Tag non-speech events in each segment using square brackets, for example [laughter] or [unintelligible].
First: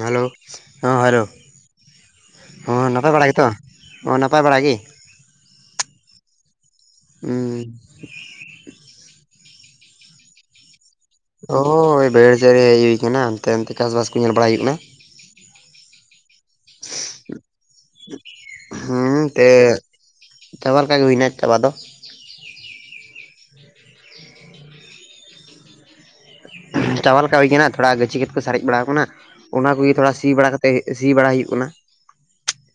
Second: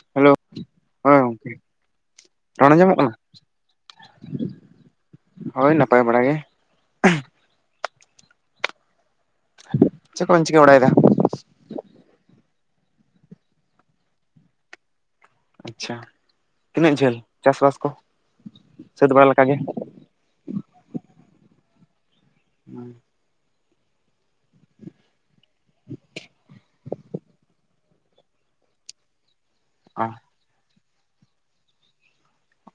Hello ᱦᱮᱸ ᱦᱳᱭ hello, ᱜᱚᱝᱠᱮ ᱨᱚᱲ ᱦᱚᱸ ᱟᱸᱡᱚᱢᱚᱜ ᱱᱟᱯᱟᱭ ᱠᱟᱱᱟ ᱵᱟᱲᱟ ᱜᱮᱛᱚ ᱦᱚᱸ ᱱᱟᱯᱟᱭ ᱵᱟᱲᱟ ᱜᱮ, ᱦᱳᱭ ᱱᱟᱯᱟᱭ ᱵᱟᱲᱟ ᱜᱮ ᱦᱩᱸ ᱪᱮᱫ ᱠᱚ ᱵᱮᱱ ᱪᱮᱠᱟᱹ ᱵᱟᱲᱟᱭᱮ ᱫᱟ, ᱦᱳ ᱵᱟᱹᱭᱟᱹᱲ ᱥᱮᱫ ᱨᱮ ᱦᱮᱡ ᱦᱩᱭ ᱠᱟᱱᱟ ᱟᱱᱛᱮ ᱟᱱᱛᱮ ᱪᱟᱥᱵᱟᱥ ᱠᱚ ᱧᱮᱞ ᱵᱟᱲᱟᱟᱭ ᱦᱩᱭᱩᱜ ᱠᱟᱱᱟ, ᱟᱪᱪᱷᱟ ᱛᱤᱱᱟᱹᱜ ᱡᱷᱟᱹᱞ ᱪᱟᱥᱵᱟᱥ ᱠᱚ ᱥᱟᱹᱛ ᱵᱟᱲᱟ ᱦᱩᱸ ᱛᱮ ᱞᱮᱠᱟᱜ ᱜᱮ, ᱪᱟᱵᱟ ᱞᱮᱠᱟᱜ ᱜᱮ ᱦᱩᱭᱱᱟ ᱪᱟᱵᱟ ᱫᱚ, [unintelligible] [inaudible] ᱪᱟᱵᱟ ᱞᱮᱠᱟ ᱦᱩᱭ ᱟᱠᱟᱱᱟ ᱛᱷᱚᱲᱟ ᱜᱟᱹᱪᱷᱤ ᱜᱮᱫ ᱠᱚ ᱥᱟᱨᱮᱡ ᱵᱟᱲᱟ ᱟᱠᱟᱱᱟ ᱚᱱᱟ ᱠᱚᱜᱮ ᱚ ᱛᱷᱚᱲᱟ ᱥᱤ ᱵᱟᱲᱟ ᱠᱟᱛᱮ ᱛᱮ ᱥᱤ ᱵᱟᱲᱟ ᱦᱩᱭᱩᱜ ᱠᱟᱱᱟ,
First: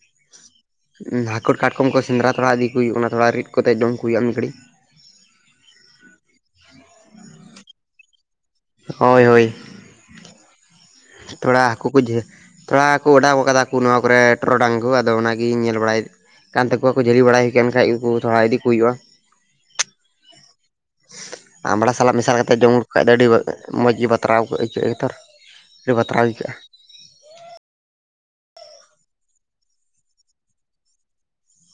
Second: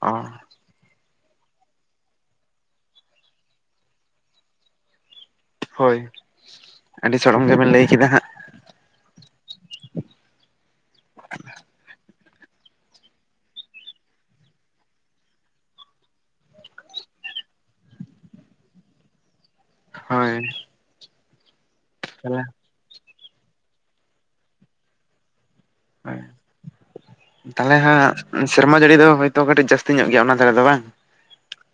ᱚ ᱦᱟᱹᱠᱩᱲ ᱠᱟᱴᱠᱚᱢ ᱠᱚ ᱥᱮᱸᱫᱽᱨᱟ ᱛᱚᱨᱟ ᱤᱫᱤ ᱠᱚ ᱦᱩᱭᱩᱜ ᱠᱟᱱᱟ ᱛᱷᱚᱲᱟ ᱨᱤᱫ ᱠᱟᱛᱮᱫ ᱡᱚᱢ ᱠᱚ ᱦᱩᱭᱩᱜᱼᱟ ᱢᱤᱫ ᱜᱷᱟᱹᱲᱤᱡ, ᱦᱳᱭ ᱟᱹᱰᱤ ᱥᱚᱲᱚᱢ ᱜᱮᱵᱮᱱ ᱞᱟᱹᱭ ᱠᱮᱫᱟ ᱦᱟᱸᱜ ᱦᱳᱭ ᱦᱳᱭ, ᱛᱷᱚᱲᱟ ᱦᱟᱹᱠᱩ ᱠᱚ ᱡᱷᱟ ᱛᱷᱚᱲᱟ ᱠᱚ ᱚᱰᱟᱣ ᱟᱠᱟᱫᱟ ᱠᱚ ᱱᱚᱣᱟ ᱠᱚᱨᱮ ᱴᱚᱨᱚᱰᱟᱝ ᱠᱚ ᱟᱫᱚ ᱚᱱᱟᱜᱤᱧ ᱧᱮᱞ ᱵᱟᱲᱟᱭ ᱠᱟᱱ ᱛᱟᱠᱚᱣᱟ ᱠᱚ ᱡᱷᱟᱹᱞᱤ ᱵᱟᱲᱟᱭ ᱟᱠᱟᱱ ᱠᱷᱟᱡ ᱩᱱᱠᱩ ᱛᱷᱚᱲᱟ ᱤᱫᱤ ᱠᱚ ᱦᱩᱭᱩᱜᱼᱟ, ᱦᱚᱭ ᱟᱢᱲᱟ ᱥᱟᱞᱟᱜ ᱢᱮᱥᱟᱞ ᱠᱟᱛᱮ ᱡᱚᱢ ᱠᱷᱟᱡ ᱫᱚ ᱟᱹᱰᱤ ᱢᱚᱡᱽ ᱜᱮ ᱵᱟᱛᱨᱟᱣ ᱟᱹᱭᱠᱟᱹᱜ ᱜᱮᱛᱚ ᱞᱮ ᱦᱳᱭ ᱵᱟᱛᱨᱟᱣ ᱦᱩᱭ ᱠᱟᱜ-ᱟ, ᱛᱟᱦᱚᱞᱮ ᱦᱟᱸᱜ ᱥᱮᱨᱢᱟ ᱡᱟᱹᱲᱤ ᱫᱚ ᱦᱳᱭ ᱛᱳ ᱠᱟᱹᱴᱤᱡ ᱡᱟᱹᱥᱛᱤ ᱧᱚᱜ ᱜᱮᱭᱟ ᱚᱱᱟ ᱫᱷᱟᱨᱮ ᱫᱚ ᱵᱟᱝ,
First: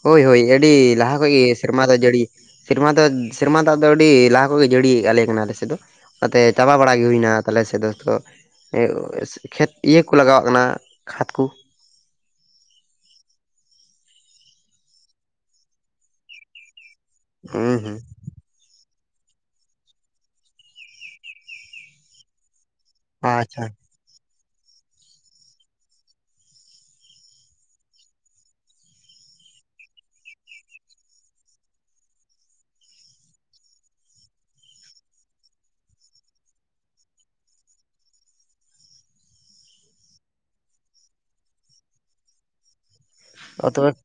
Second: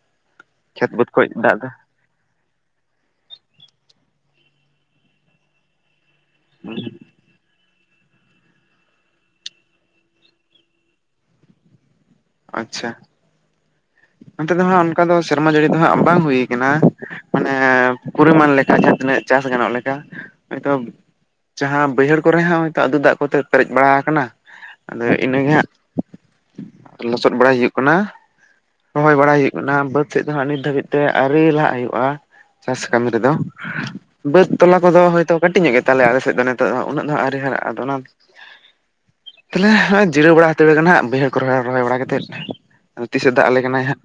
ᱦᱳᱭ ᱦᱳᱭ ᱟᱹᱰᱤ ᱠᱷᱮᱛ ᱵᱟᱹᱫᱽ ᱞᱟᱦᱟ ᱠᱷᱚᱡ ᱜᱮ ᱫᱚ ᱥᱮᱨᱢᱟ ᱫᱟᱜ ᱡᱟᱹᱲᱤ, ᱥᱮᱨᱢᱟ ᱫᱚ ᱥᱮᱨᱢᱟ ᱫᱟᱜ ᱫᱚ ᱟᱹᱰᱤ ᱞᱟᱦᱟ ᱠᱚᱜᱮ ᱡᱟᱹᱲᱤᱭᱮᱫ ᱟᱞᱮ ᱠᱟᱱᱟ ᱟᱞᱮᱥᱮᱫ ᱫᱚ ᱚᱱᱟᱛᱮ ᱪᱟᱵᱟ ᱵᱟᱲᱟᱟᱜ ᱜᱮ ᱦᱩᱭᱱᱟ ᱛᱟᱦᱚᱞᱮ ᱥᱮᱫ ᱫᱚ ᱠᱷᱮᱛ ᱤᱭᱟᱹ ᱠᱚ ᱞᱟᱜᱟᱣᱟᱜ ᱠᱟᱱᱟ ᱠᱷᱟᱛ ᱠᱩ ᱟᱪᱪᱷᱟ ᱚᱱᱛᱮ ᱫᱚ ᱦᱟᱸᱜ ᱚᱱᱠᱟ ᱫᱚ ᱥᱮᱨᱢᱟ ᱡᱟᱹᱲᱤ ᱫᱚ ᱦᱟᱸᱜ ᱵᱟᱝ ᱦᱩᱭ ᱠᱟᱱᱟ᱾ ᱢᱟᱱᱮ ᱦᱩᱸ ᱦᱩᱸ ᱯᱚᱨᱤᱢᱟᱱ ᱞᱮᱠᱟ ᱡᱟᱦᱟᱸ ᱛᱤᱱᱟᱹᱜ ᱪᱟᱥ ᱜᱟᱱᱚᱜ ᱞᱮᱠᱟ ᱦᱚᱭᱛᱚ ᱡᱟᱦᱟᱸ ᱵᱟᱹᱭᱦᱟᱹᱲ ᱠᱚᱨᱮ ᱦᱚᱸ ᱛᱚᱛᱩ ᱫᱟᱜ ᱠᱚᱛᱮ ᱟᱪᱪᱷᱟ ᱯᱮᱨᱮᱡ ᱵᱟᱲᱟ ᱠᱟᱱᱟ ᱟᱫᱚ ᱤᱱᱟᱹᱜᱮ ᱦᱟᱸᱜ ᱞᱚᱥᱚᱫ ᱵᱟᱲᱟᱭ ᱦᱩᱭᱩᱜ ᱠᱟᱱᱟ᱾ ᱨᱚᱦᱚᱭ ᱵᱟᱲᱟᱭ ᱦᱩᱭᱩᱜ ᱠᱟᱱᱟ ᱵᱟᱹᱫ ᱥᱮᱡ ᱦᱟᱸᱜ ᱱᱤᱛ ᱫᱷᱟᱹᱵᱤᱡ ᱛᱮ ᱟᱨᱮ ᱞᱟᱦᱟᱜ ᱦᱩᱭᱩᱜ-ᱟ᱾ ᱪᱟᱥ ᱠᱟᱹᱢᱤ ᱨᱮᱫᱚ ᱵᱟᱹᱫ ᱛᱚᱞᱟ ᱠᱚᱫᱚ ᱦᱚᱭ ᱛᱳ ᱠᱟᱹᱴᱤᱡ ᱧᱚᱜ ᱜᱮ ᱛᱟᱞᱮᱭᱟ ᱟᱞᱮ ᱥᱮᱫ ᱫᱚ ᱱᱤᱛᱚᱜ ᱫᱚ ᱩᱱᱟᱹᱜ ᱟᱹᱣᱨᱤ ᱦᱟᱨᱟᱜ-ᱟ ᱚᱱᱟ ᱛᱟᱦᱚᱞᱮ ᱱᱚᱜ-ᱚᱭ ᱡᱤᱨᱟᱹᱣ ᱵᱟᱲᱟ ᱦᱟᱛᱟᱹᱲᱟ ᱠᱟᱱᱟ ᱦᱟᱸᱜ ᱵᱟᱹᱭᱦᱟᱹᱲ ᱠᱚ ᱨᱚᱨᱮ ᱨᱚᱦᱚᱭ ᱵᱟᱲᱟ ᱠᱟᱛᱮᱫ ᱛᱤᱥᱮ ᱫᱟᱜ ᱟᱞᱮ ᱠᱟᱱᱟᱭ ᱛᱚᱵᱮ ᱦᱟᱸᱜ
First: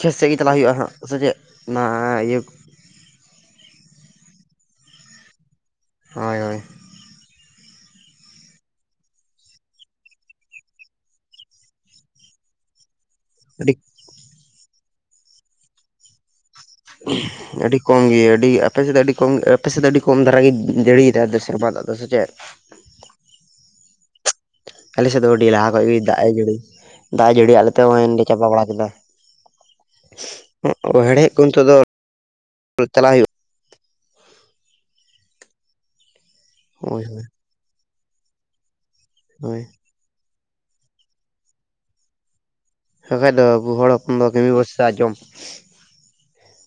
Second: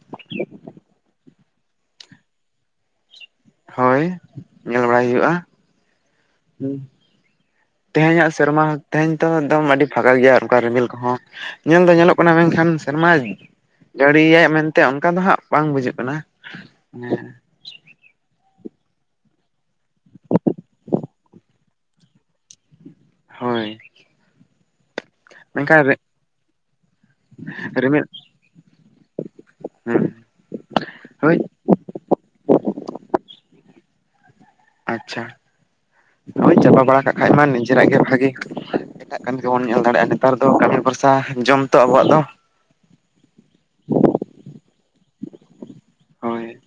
ᱠᱷᱮᱛ ᱥᱮᱫ ᱜᱮ ᱪᱟᱞᱟᱜ ᱦᱩᱭᱩᱜ-ᱟ ᱦᱟᱸᱜ ᱥᱮ ᱪᱮᱫ ᱚᱱᱟ ᱤᱭᱟᱹ ᱦᱳᱭ ᱧᱮᱞ ᱵᱟᱲᱟᱭ ᱦᱩᱭᱩᱜ-ᱟ᱾ ᱦᱳᱭ ᱦᱳᱭ ᱦᱩᱸ ᱛᱮᱦᱮᱧ ᱟᱜ ᱥᱮᱨᱢᱟ ᱛᱮᱦᱮᱧ ᱛᱚ ᱮᱠᱫᱚᱢ ᱟᱹᱰᱤ ᱯᱷᱟᱸᱠᱟ ᱜᱮᱭᱟ ᱚᱱᱠᱟ ᱨᱤᱢᱤᱞ ᱠᱚᱦᱚᱸ ᱧᱮᱞ ᱫᱚ ᱧᱮᱞᱚᱜ ᱠᱟᱱᱟ ᱢᱮᱱᱠᱷᱟᱱ ᱥᱮᱨᱢᱟ [unintelligible] ᱡᱟᱹᱲᱤᱭᱟᱭ ᱢᱮᱱᱛᱮ ᱚᱱᱠᱟ ᱫᱚ ᱦᱟᱸᱜ ᱵᱟᱝ ᱵᱩᱡᱩᱜ ᱠᱟᱱᱟ᱾ ᱟᱹᱰᱤ ᱠᱚᱢ ᱜᱮ ᱟᱹᱰᱤ ᱟᱯᱮ ᱥᱮᱫ ᱫᱚ ᱟᱹᱰᱤ ᱠᱚᱢ ᱟᱯᱮ ᱥᱮᱫ ᱫᱚ ᱟᱹᱰᱤ ᱠᱚᱢ ᱫᱷᱟᱨᱟ ᱜᱮ ᱡᱟᱹᱲᱤᱭᱟ ᱫᱚ ᱥᱮᱨᱢᱟ ᱫᱟᱜ ᱫᱚ ᱥᱮ ᱪᱮᱫ? ᱦᱳᱭ [unintelligible] ᱟᱞᱮᱥᱮᱫ ᱫᱚ ᱟᱹᱰᱤ ᱞᱟᱦᱟ ᱢᱮᱱᱠᱷᱟᱱ ᱠᱷᱚᱡ ᱜᱮ ᱫᱟᱜ ᱮ ᱡᱟᱹᱲᱤ ᱫᱟᱜ ᱮ ᱡᱟᱹᱲᱤ ᱟᱞᱮ ᱨᱤᱢᱤᱞ ᱦᱚᱸᱭ ᱞᱮ ᱪᱟᱵᱟ ᱵᱟᱲᱟ ᱠᱮᱫᱟ᱾ ᱦᱮᱲᱦᱮᱫ ᱦᱳᱭ ᱠᱚ ᱱᱤᱛ ᱫᱚ [unintelligible] ᱪᱟᱞᱟᱜ ᱦᱩᱭᱩᱜ ᱟᱪᱪᱷᱟ ᱦᱳᱭ ᱪᱟᱵᱟ ᱵᱟᱲᱟ ᱠᱟᱜ ᱠᱷᱟᱡ ᱢᱟ ᱱᱤᱡᱮᱨᱟᱜ ᱜᱮ ᱵᱷᱟᱹᱜᱤ᱾ ᱮᱴᱟᱜ ᱠᱟᱹᱢᱤ ᱦᱳᱭ ᱠᱚᱵᱚᱱ ᱧᱮᱞ ᱫᱟᱲᱮᱭᱟᱜ-ᱟ ᱱᱮᱛᱟᱨ ᱫᱚ ᱠᱟᱹᱢᱤ ᱵᱷᱚᱨᱥᱟ ᱡᱚᱢ ᱛᱚ ᱟᱵᱚᱣᱟᱜ ᱫᱚ ᱦᱮ ᱵᱟᱠᱷᱟᱡ ᱫᱚ ᱟᱵᱚ ᱦᱚᱲ ᱦᱚᱯᱚᱱ ᱫᱚ ᱠᱟᱢᱤ ᱵᱚᱨᱥᱟ ᱡᱚᱢ ᱦᱳᱭ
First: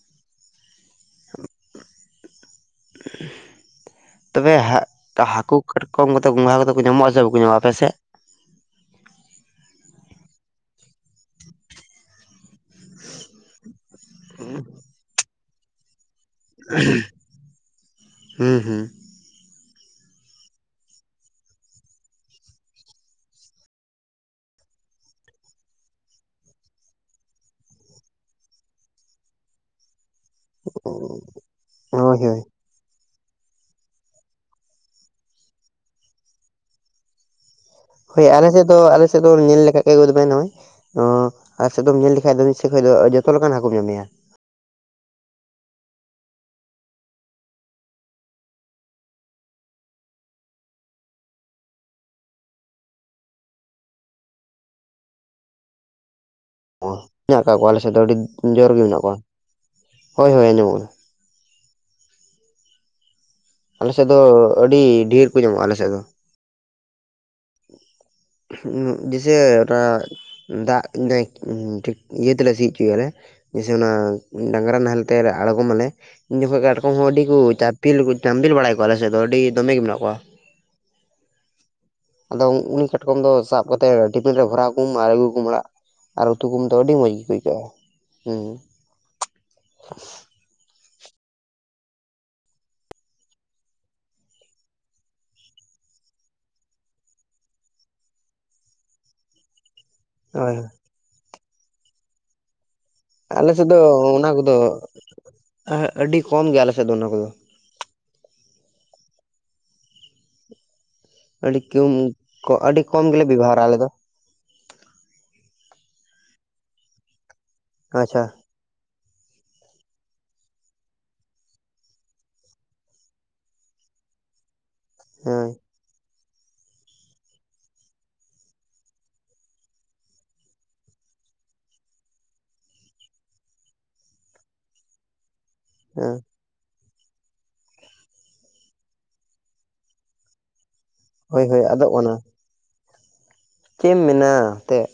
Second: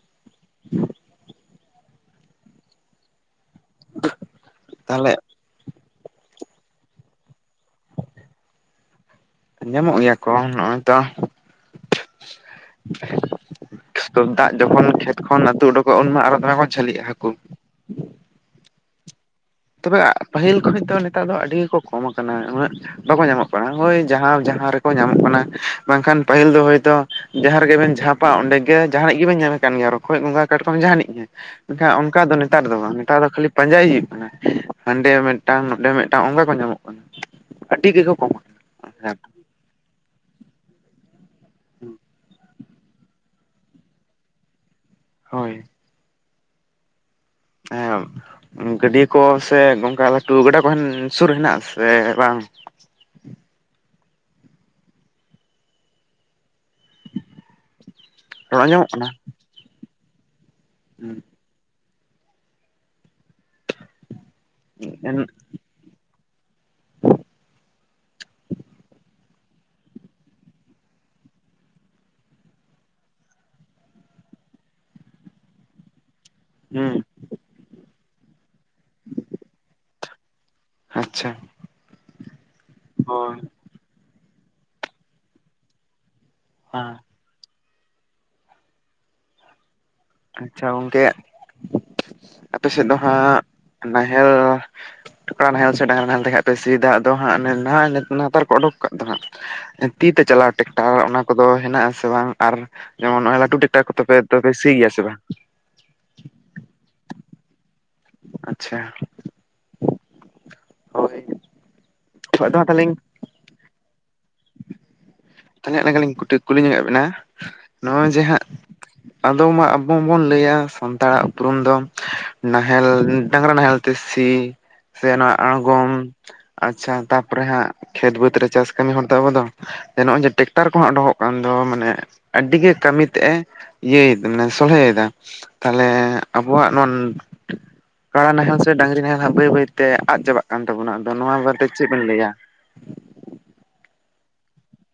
ᱛᱚᱵᱮ ᱛᱟᱦᱚᱞᱮ ᱦᱟᱹᱠᱩ ᱠᱟᱴᱠᱚᱢ ᱠᱚᱛᱮ ᱜᱚᱸᱜᱷᱟ ᱠᱚ ᱠᱟᱛᱮ ᱠᱚ ᱧᱟᱢᱚᱜ-ᱟ ᱥᱮ ᱵᱟᱠᱚ ᱧᱟᱢᱟ ᱟᱯᱮ ᱥᱮᱫ? ᱧᱟᱢᱚᱜ ᱜᱮᱭᱟ ᱠᱚ ᱱᱚᱜ-ᱚᱭ ᱛᱚ ᱫᱟᱜ ᱡᱚᱠᱷᱚᱱ ᱠᱷᱮᱛ ᱠᱷᱚᱱ ᱟᱹᱛᱩ ᱩᱰᱩᱠᱚᱜ-ᱟ ᱩᱱᱢᱟ ᱟᱨᱚ ᱫᱷᱟᱨᱟ ᱠᱷᱚᱱ ᱡᱷᱟᱹᱞᱤᱜ-ᱟ ᱦᱟᱹᱠᱩ ᱦᱩᱸ ᱦᱩᱸ ᱛᱚᱵᱮ ᱯᱟᱹᱦᱤᱞ ᱠᱷᱚᱡ ᱫᱚ ᱱᱮᱛᱟᱨ ᱫᱚ ᱟᱹᱰᱤ ᱜᱮᱠᱚ ᱠᱚᱢ ᱠᱟᱱᱟ ᱩᱱᱟᱹᱜ ᱵᱟᱠᱚ ᱧᱟᱢᱚᱜ ᱠᱟᱱᱟ ᱦᱳᱭ ᱡᱟᱦᱟᱸ ᱡᱟᱦᱟᱸ ᱨᱮᱠᱚ ᱧᱟᱢᱚᱜ ᱠᱟᱱᱟ ᱵᱟᱝᱠᱷᱟᱱ ᱯᱟᱹᱦᱤᱞ ᱫᱚ ᱦᱳᱭ ᱛᱳ ᱡᱟᱦᱟᱸ ᱨᱮᱜᱮᱵᱮᱱ ᱡᱷᱟᱯᱟ ᱚᱸᱰᱮ ᱜᱮ ᱡᱟᱦᱟᱱᱟᱜ ᱜᱮᱵᱮᱱ ᱧᱟᱢᱮ ᱠᱟᱱ ᱜᱮᱭᱟ ᱨᱚᱠᱚᱡ ᱜᱚᱸᱜᱟ ᱠᱟᱴᱠᱚᱢ ᱡᱟᱦᱟᱱᱤᱡ ᱜᱮ ᱢᱮᱱᱠᱷᱟᱱ ᱦᱳᱭ ᱚᱱᱠᱟ ᱫᱚ ᱦᱳᱭ ᱱᱮᱛᱟᱨ ᱫᱚ ᱵᱟᱝ ᱱᱮᱛᱟᱨ ᱫᱚ ᱠᱷᱟᱹᱞᱤ ᱯᱟᱸᱡᱟᱭ ᱦᱩᱭᱩᱜ ᱠᱟᱱᱟ᱾ ᱦᱟᱸᱰᱮ ᱢᱤᱫᱴᱟᱝ ᱱᱚᱰᱮ ᱢᱤᱫᱴᱟᱝ ᱚᱱᱠᱟ ᱠᱚ ᱧᱟᱢᱚᱜ ᱠᱟᱱᱟ᱾ ᱟᱹᱰᱤ ᱜᱮᱠᱚ ᱦᱳᱭ ᱠᱚᱢ ᱟᱞᱮᱥᱮᱫ ᱫᱚ ᱟᱠᱟᱱᱟ ᱟᱞᱮᱥᱮᱫ ᱫᱚ ᱧᱮᱞ ᱞᱮᱠᱷᱟᱡ ᱜᱮ ᱟᱹ ᱜᱩᱮ ᱱᱚᱜ-ᱚᱭ ᱟᱞᱮᱥᱮᱫ ᱫᱚᱢ ᱧᱮᱞ ᱞᱮᱠᱷᱟᱱ ᱫᱚᱢ ᱟᱞᱮ ᱠᱷᱚᱡ ᱫᱚ ᱡᱚᱛᱚ ᱞᱮᱠᱟᱱ ᱦᱟᱹᱠᱩ ᱧᱟᱢᱮᱭᱟ ᱦᱳᱭ ᱦᱮ ᱜᱟᱹᱰᱤᱭᱟᱹ ᱠᱚ ᱥᱮ ᱜᱚᱜᱷᱟ ᱞᱟᱹᱴᱩ ᱜᱟᱰᱟ ᱠᱚ ᱥᱩᱨ ᱦᱮᱱᱟᱜ-ᱟ ᱥᱮ ᱵᱟᱝ ᱚ ᱢᱮᱱᱟᱜ ᱠᱟᱫ ᱠᱚᱣᱟ ᱟᱞᱮ ᱥᱮᱫ ᱫᱚ ᱟᱹᱰᱤ ᱨᱚᱲ ᱡᱳᱨ ᱜᱮ ᱟᱸᱡᱚᱢᱚᱜ ᱢᱮᱱᱟᱜ ᱠᱚᱣᱟ ᱦᱳᱭ ᱦᱳᱭ ᱟᱸᱡᱚᱢᱚᱜ-ᱟ ᱦᱩᱸ ᱟᱞᱮᱥᱮᱫ ᱫᱚ ᱟᱹᱰᱤ ᱰᱷᱮᱨ ᱠᱚ ᱧᱟᱢᱚᱜ-ᱟ᱾ ᱟᱞᱮᱥᱮᱫ ᱫᱚ ᱡᱮᱥᱮ [unintelligible] ᱫᱟᱜ ᱤᱭᱟᱹ ᱛᱮᱞᱮ ᱥᱤ ᱦᱚᱪᱚᱭᱟᱞᱮ ᱡᱮᱭᱮ ᱚᱱᱟ ᱰᱟᱝᱨᱟ ᱱᱟᱦᱮᱞ ᱛᱮ ᱟᱬᱜᱚᱢᱚᱢᱟᱞᱮ ᱩᱱ ᱡᱚᱠᱷᱚᱱ ᱦᱩᱸ ᱠᱟᱴᱠᱚᱢᱦᱚᱸ ᱟᱹᱰᱤᱠᱩ ᱪᱟᱯᱤᱞ ᱪᱟᱯᱤᱞ ᱵᱟᱲᱟᱭ ᱠᱚᱣᱟ ᱟᱞᱮᱥᱮᱫ ᱫᱚ ᱟᱹᱰᱤ ᱫᱚᱢᱮᱜᱮ ᱢᱮᱱᱟᱜ ᱠᱚᱣᱟ᱾ ᱟᱪᱪᱷᱟ ᱟᱫᱚ ᱩᱱᱤ ᱠᱟᱴᱠᱚᱢ ᱫᱚ ᱥᱟᱵ ᱠᱟᱛᱮᱫ ᱴᱤᱯᱷᱤᱱ ᱨᱮ ᱵᱷᱚᱨᱟᱣᱩᱢ ᱟᱨ ᱟᱹᱜᱩᱢ ᱚᱲᱟᱜ ᱟᱨ ᱩᱛᱩ ᱠᱚ ᱫᱚ ᱦᱮᱸ ᱟᱹᱰᱤ ᱢᱚᱸᱡᱽ ᱜᱮ ᱟᱹᱭᱠᱟᱹᱜ-ᱟ ᱦᱮᱸ ᱟᱪᱪᱷᱟ ᱜᱚᱝᱠᱮ ᱟᱯᱮ ᱥᱮᱫ ᱫᱚ ᱦᱟᱸᱜ ᱱᱟᱦᱮᱞ ᱠᱚᱲᱟ ᱱᱟᱦᱮᱞ ᱥᱮ ᱰᱟᱝᱨᱟ ᱱᱟᱦᱮᱞ ᱛᱮᱜᱮᱦᱟᱸ ᱯᱮ ᱥᱤ ᱫᱟᱜ ᱫᱚ ᱦ ᱱᱟᱦ ᱱᱟᱨ ᱠᱚᱠᱚ ᱚᱰᱩᱠ ᱠᱟᱜ ᱫᱚ ᱦᱟᱸᱜ? [inaudible] ᱛᱤ ᱛᱮ ᱪᱟᱞᱟᱣ ᱦᱳᱭ ᱴᱮᱠᱴᱟᱨ ᱚᱱᱟ ᱠᱚᱫᱚ ᱦᱮᱱᱟᱜᱼᱟᱥᱮ ᱵᱟᱝ ᱟᱨ ᱡᱮᱢᱚᱱ ᱱᱚ-ᱚᱭ ᱟᱞᱮ ᱞᱟᱹᱴᱩ ᱴᱮᱠᱴᱟᱨ ᱠᱚᱛᱮ ᱥᱤᱭ ᱜᱮᱭᱟ ᱥᱮ ᱵᱟᱝ? ᱦ ᱟᱹᱰᱤ ᱠᱚᱢ ᱜᱮᱭᱟ ᱟᱞᱮᱥᱮᱫ ᱫᱚ ᱚᱱᱟ ᱠᱚᱫᱚ᱾ ᱟᱪᱪᱷᱟ᱾ ᱦᱳᱭ ᱟᱹᱰᱤ ᱠᱩᱢ ᱟᱹᱰᱤ ᱠᱚᱢ ᱜᱮᱞᱮ ᱵᱮᱵᱚᱦᱟᱨᱟ ᱟᱞᱮᱫ ᱫᱚ᱾ ᱛᱟᱦᱞᱮ ᱱᱮᱭ ᱞᱮᱠᱟ ᱞᱤᱧ ᱠᱩᱞᱤ ᱧᱚᱜᱮ ᱵᱮᱱᱟ ᱱᱚᱜᱼᱚᱭ ᱡᱮ ᱟᱪᱪᱷᱟ ᱦᱟᱸᱜ ᱟᱫᱚ ᱢᱟ ᱟᱵᱚ ᱵᱚᱱ ᱞᱟᱹᱭᱟ ᱥᱟᱱᱛᱟᱲᱟᱜ ᱩᱯᱨᱩᱢ ᱫᱚ ᱱᱟᱦᱮᱞ ᱰᱟᱝᱨᱟ ᱱᱟᱦᱮᱞ ᱛᱮ ᱥᱤ᱾ ᱥᱮ ᱱᱚᱣᱟ ᱦᱮᱸ ᱟᱬᱜᱚᱢ ᱟᱪᱪᱷᱟ ᱛᱟᱯᱚᱨᱮ ᱦᱟᱸᱜ ᱠᱷᱮᱛ ᱵᱟᱹᱫᱽ ᱨᱮ ᱪᱟᱥ ᱠᱟᱹᱢᱤ ᱦᱚᱲ ᱚ ᱫᱚ ᱱᱚᱜᱼᱚᱭ ᱡᱮ ᱴᱨᱟᱠᱴᱟᱨ ᱠᱚᱦᱚᱸ ᱩᱰᱚᱜ ᱠᱟᱱ ᱫᱚ ᱢᱟᱱᱮ ᱟᱹᱰᱤ ᱜᱮ ᱠᱟᱹᱢᱤ ᱛᱮᱜ ᱮ ᱤᱭᱟᱹᱭ ᱢᱟᱱᱮ ᱥᱚᱞᱦᱮᱭᱮᱫᱟ ᱛᱟᱦᱞᱮ ᱦᱮᱸ ᱟᱵᱚᱣᱟᱜ ᱱᱚᱣᱟ ᱠᱟᱲᱟ ᱱᱟᱦᱮᱞ ᱥᱮ ᱰᱟᱝᱨᱤ ᱱᱟᱦᱮᱞ ᱵᱟᱹᱭ ᱵᱟᱹᱭᱛᱮ ᱟᱫ ᱪᱟᱵᱟᱜ ᱠᱟᱱ ᱛᱟᱵᱚᱱᱟ᱾ ᱟᱫᱚ ᱱᱚᱣᱟ ᱦᱳᱭ ᱦᱳᱭ ᱵᱟᱨᱛᱮ ᱟᱫᱚ ᱪᱮᱫ ᱵᱮᱱ ᱚᱱᱟ ᱞᱟᱹᱭᱟ? ᱪᱮᱫ ᱮᱢ ᱢᱮᱱᱟ ᱮᱱᱛᱮᱫ᱾